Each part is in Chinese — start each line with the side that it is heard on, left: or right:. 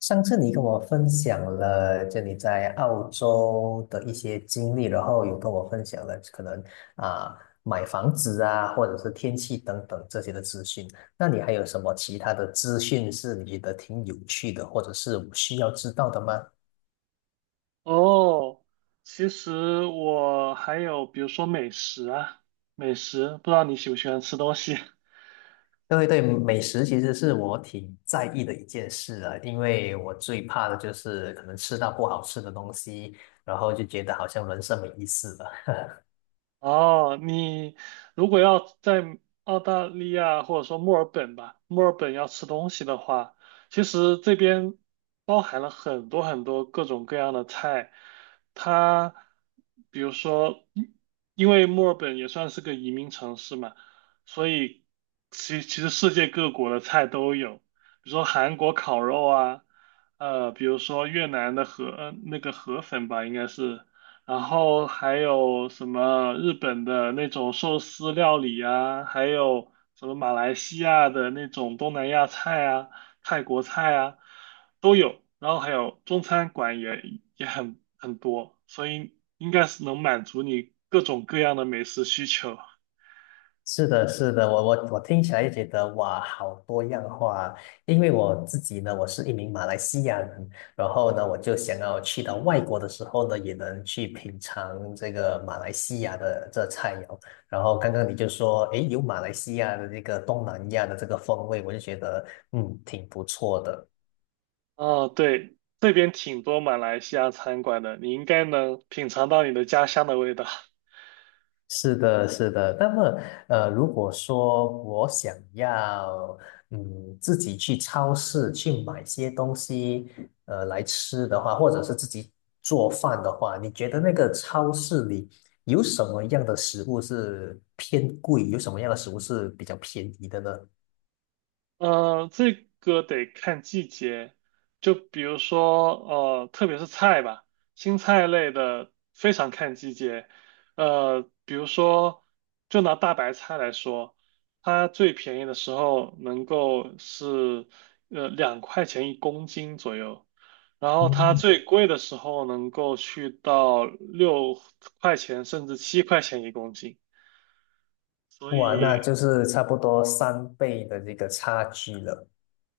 left: 上次你跟我分享了，就你在澳洲的一些经历，然后有跟我分享了可能啊、买房子啊，或者是天气等等这些的资讯。那你还有什么其他的资讯是你觉得挺有趣的，或者是我需要知道的吗？
right: 哦，其实我还有，比如说美食啊，不知道你喜不喜欢吃东西。
left: 对对，美食其实是我挺在意的一件事啊，因为我最怕的就是可能吃到不好吃的东西，然后就觉得好像人生没意思了。
right: 哦，你如果要在澳大利亚或者说墨尔本吧，墨尔本要吃东西的话，其实这边包含了很多很多各种各样的菜。它比如说，因为墨尔本也算是个移民城市嘛，所以其实世界各国的菜都有，比如说韩国烤肉啊，比如说越南的那个河粉吧，应该是。然后还有什么日本的那种寿司料理啊，还有什么马来西亚的那种东南亚菜啊、泰国菜啊，都有。然后还有中餐馆也很多，所以应该是能满足你各种各样的美食需求。
left: 是的，是的，我听起来就觉得哇，好多样化啊。因为我自己呢，我是一名马来西亚人，然后呢，我就想要去到外国的时候呢，也能去品尝这个马来西亚的这菜肴。然后刚刚你就说，诶，有马来西亚的这个东南亚的这个风味，我就觉得嗯，挺不错的。
right: 哦，对，这边挺多马来西亚餐馆的，你应该能品尝到你的家乡的味道。
left: 是的，是的。那么，如果说我想要，嗯，自己去超市去买些东西，来吃的话，或者是自己做饭的话，你觉得那个超市里有什么样的食物是偏贵，有什么样的食物是比较便宜的呢？
right: 这个得看季节，就比如说，特别是菜吧，青菜类的非常看季节。比如说，就拿大白菜来说，它最便宜的时候能够是2块钱一公斤左右，然后它
left: 嗯，
right: 最贵的时候能够去到6块钱甚至7块钱一公斤。
left: 哇，那就是差不多三倍的这个差距了。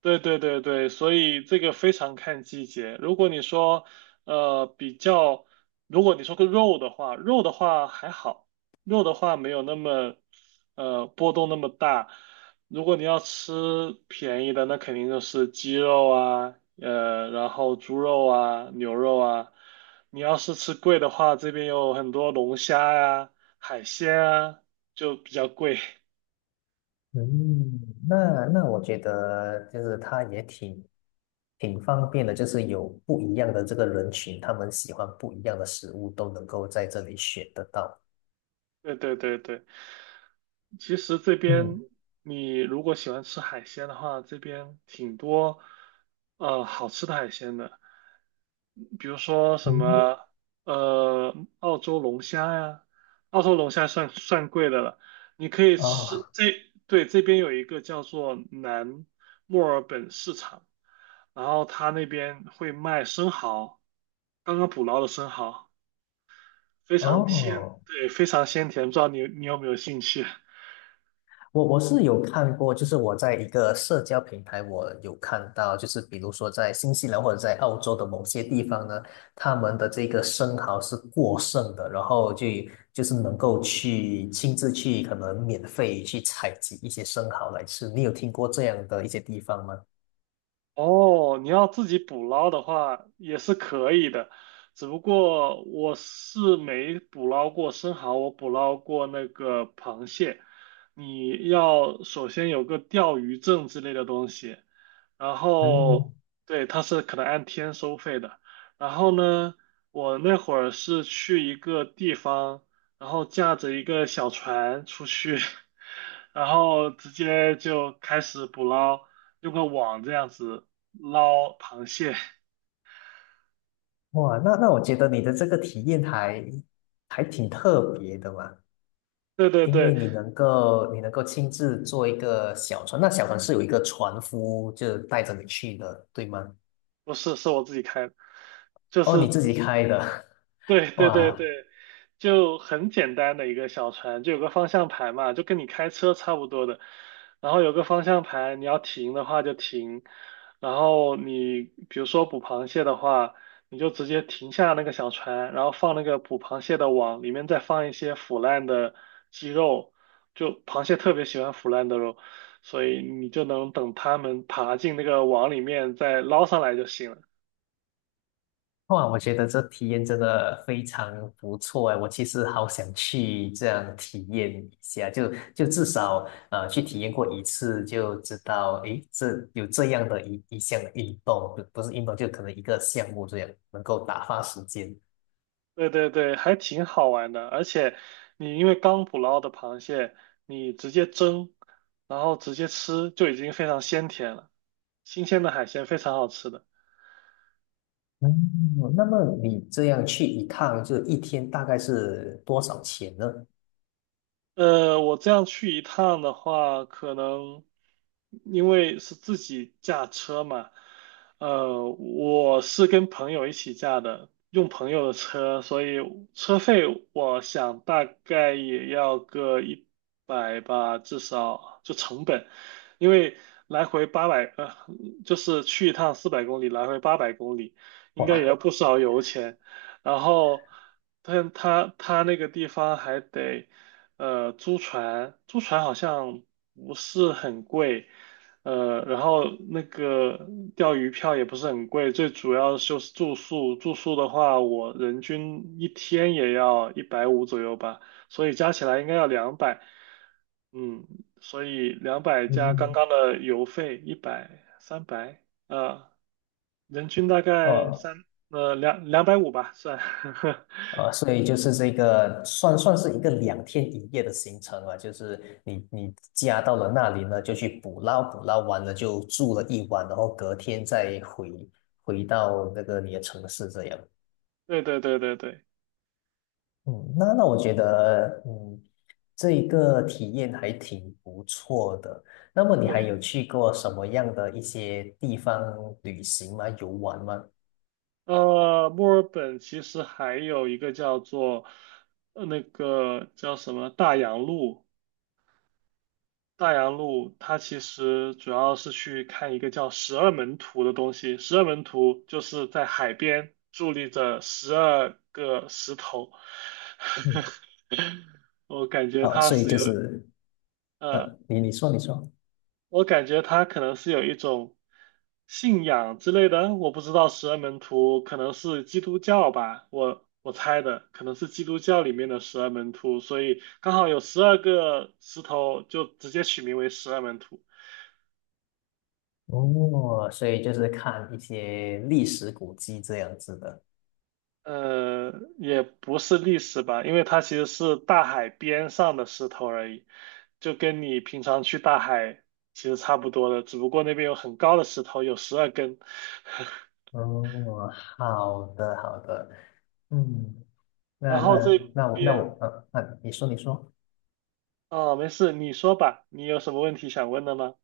right: 对对对对，所以这个非常看季节。如果你说，比较，如果你说个肉的话，肉的话还好，肉的话没有那么，波动那么大。如果你要吃便宜的，那肯定就是鸡肉啊，然后猪肉啊，牛肉啊。你要是吃贵的话，这边有很多龙虾呀、海鲜啊，就比较贵。
left: 嗯，那那我觉得就是它也挺方便的，就是有不一样的这个人群，他们喜欢不一样的食物，都能够在这里选得到。
right: 对对对对，其实这边
left: 嗯
right: 你如果喜欢吃海鲜的话，这边挺多好吃的海鲜的，比如说什
left: 嗯，
right: 么澳洲龙虾呀，澳洲龙虾算贵的了，你可以
left: 哦
right: 吃这对，这边有一个叫做南墨尔本市场，然后他那边会卖生蚝，刚刚捕捞的生蚝。非常甜，
left: 哦，
right: 对，非常鲜甜，不知道你有没有兴趣？
left: 我是有看过，就是我在一个社交平台，我有看到，就是比如说在新西兰或者在澳洲的某些地方呢，他们的这个生蚝是过剩的，然后就就是能够去亲自去可能免费去采集一些生蚝来吃。你有听过这样的一些地方吗？
right: 哦，你要自己捕捞的话也是可以的，只不过我是没捕捞过生蚝，我捕捞过那个螃蟹。你要首先有个钓鱼证之类的东西，然
left: 嗯，
right: 后对，它是可能按天收费的。然后呢，我那会儿是去一个地方，然后驾着一个小船出去，然后直接就开始捕捞，用个网这样子捞螃蟹。
left: 哇，那我觉得你的这个体验还挺特别的嘛。
right: 对对
left: 因为
right: 对，
left: 你能够亲自坐一个小船，那小船是有一个船夫就带着你去的，对吗？
right: 不是，是我自己开的，就
left: 哦，
right: 是
left: 你自己
right: 直
left: 开的，
right: 对 对对
left: 哇
right: 对，就很简单的一个小船，就有个方向盘嘛，就跟你开车差不多的。然后有个方向盘，你要停的话就停。然后你比如说捕螃蟹的话，你就直接停下那个小船，然后放那个捕螃蟹的网，里面再放一些腐烂的鸡肉，就螃蟹特别喜欢腐烂的肉，所以你就能等它们爬进那个网里面再捞上来就行了。
left: 哇，我觉得这体验真的非常不错哎，我其实好想去这样体验一下，就至少去体验过一次就知道，诶，这有这样的一项运动，不是运动，就可能一个项目这样能够打发时间。
right: 对对对，还挺好玩的。而且你因为刚捕捞的螃蟹，你直接蒸，然后直接吃就已经非常鲜甜了。新鲜的海鲜非常好吃的。
left: 嗯，那么你这样去一趟，就一天大概是多少钱呢？
right: 我这样去一趟的话，可能因为是自己驾车嘛，我是跟朋友一起驾的，用朋友的车，所以车费我想大概也要个一百吧，至少就成本，因为来回八百，就是去一趟400公里，来回800公里，应该也
left: 哇，
right: 要不少油钱，然后他那个地方还得。租船好像不是很贵，然后那个钓鱼票也不是很贵，最主要就是住宿，住宿的话，我人均一天也要150左右吧，所以加起来应该要两百，嗯，所以两百加刚
left: 嗯，
right: 刚的油费一百300，呃，人均大概
left: 哦，
right: 两百五吧，算，
left: 所以就是这个算是一个两天一夜的行程啊，就是你你家到了那里呢，就去捕捞，捕捞完了就住了一晚，然后隔天再回到那个你的城市这样。
right: 对对对对对。
left: 嗯，那那我觉得，嗯，这一个体验还挺不错的。那么你还
right: 对，
left: 有去过什么样的一些地方旅行吗？游玩吗？
right: 墨尔本其实还有一个叫做，那个叫什么大洋路，大洋路它其实主要是去看一个叫十二门徒的东西。十二门徒就是在海边伫立着十二个石头，
left: 嗯，
right: 我感觉
left: 哦，
right: 它
left: 所以
right: 是
left: 就
right: 有，
left: 是，呃，
right: 呃，
left: 你说。
right: 我感觉他可能是有一种信仰之类的，我不知道十二门徒可能是基督教吧，我猜的可能是基督教里面的十二门徒，所以刚好有十二个石头，就直接取名为十二门徒。
left: 哦，所以就是看一些历史古迹这样子的。
right: 呃，也不是历史吧，因为它其实是大海边上的石头而已，就跟你平常去大海其实差不多的，只不过那边有很高的石头，有12根。
left: 哦，好的好的，嗯，那
right: 然
left: 那
right: 后这
left: 那我那
right: 边
left: 我呃，那你说你说。
right: 哦，没事，你说吧，你有什么问题想问的吗？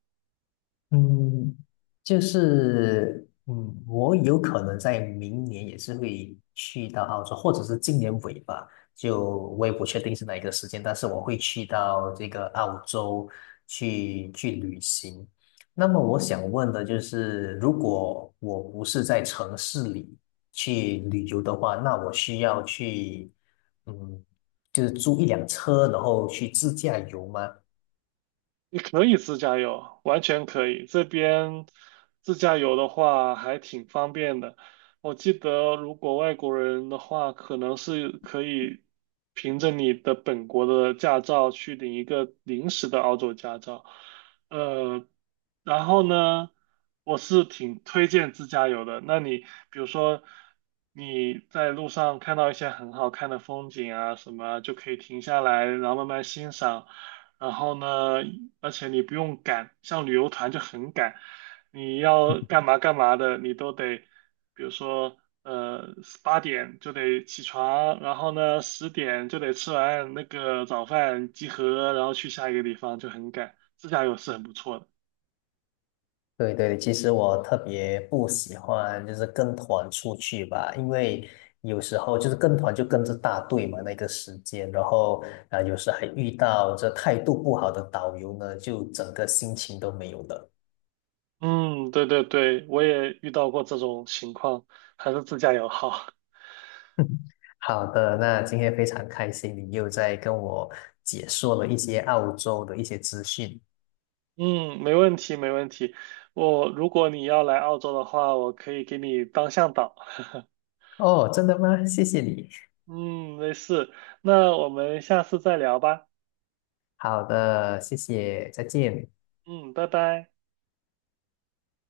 left: 嗯，就是嗯，我有可能在明年也是会去到澳洲，或者是今年尾吧，就我也不确定是哪一个时间，但是我会去到这个澳洲去旅行。那么我想问的就是，如果我不是在城市里去旅游的话，那我需要去嗯，就是租一辆车，然后去自驾游吗？
right: 你可以自驾游，完全可以。这边自驾游的话还挺方便的。我记得，如果外国人的话，可能是可以凭着你的本国的驾照去领一个临时的澳洲驾照。呃，然后呢，我是挺推荐自驾游的。那你比如说你在路上看到一些很好看的风景啊什么啊就可以停下来，然后慢慢欣赏。然后呢，而且你不用赶，像旅游团就很赶，你要干嘛干嘛的，你都得，比如说，呃，8点就得起床，然后呢，10点就得吃完那个早饭集合，然后去下一个地方，就很赶。自驾游是很不错的。
left: 对对，其实我特别不喜欢就是跟团出去吧，因为有时候就是跟团就跟着大队嘛，那个时间，然后有时还遇到这态度不好的导游呢，就整个心情都没有了。
right: 嗯，对对对，我也遇到过这种情况，还是自驾游好。
left: 好的，那今天非常开心，你又在跟我解说了一些澳洲的一些资讯。
right: 嗯，没问题没问题。我如果你要来澳洲的话，我可以给你当向导。
left: 哦，真的吗？谢谢你。
right: 嗯，没事，那我们下次再聊吧。
left: 好的，谢谢，再见。
right: 嗯，拜拜。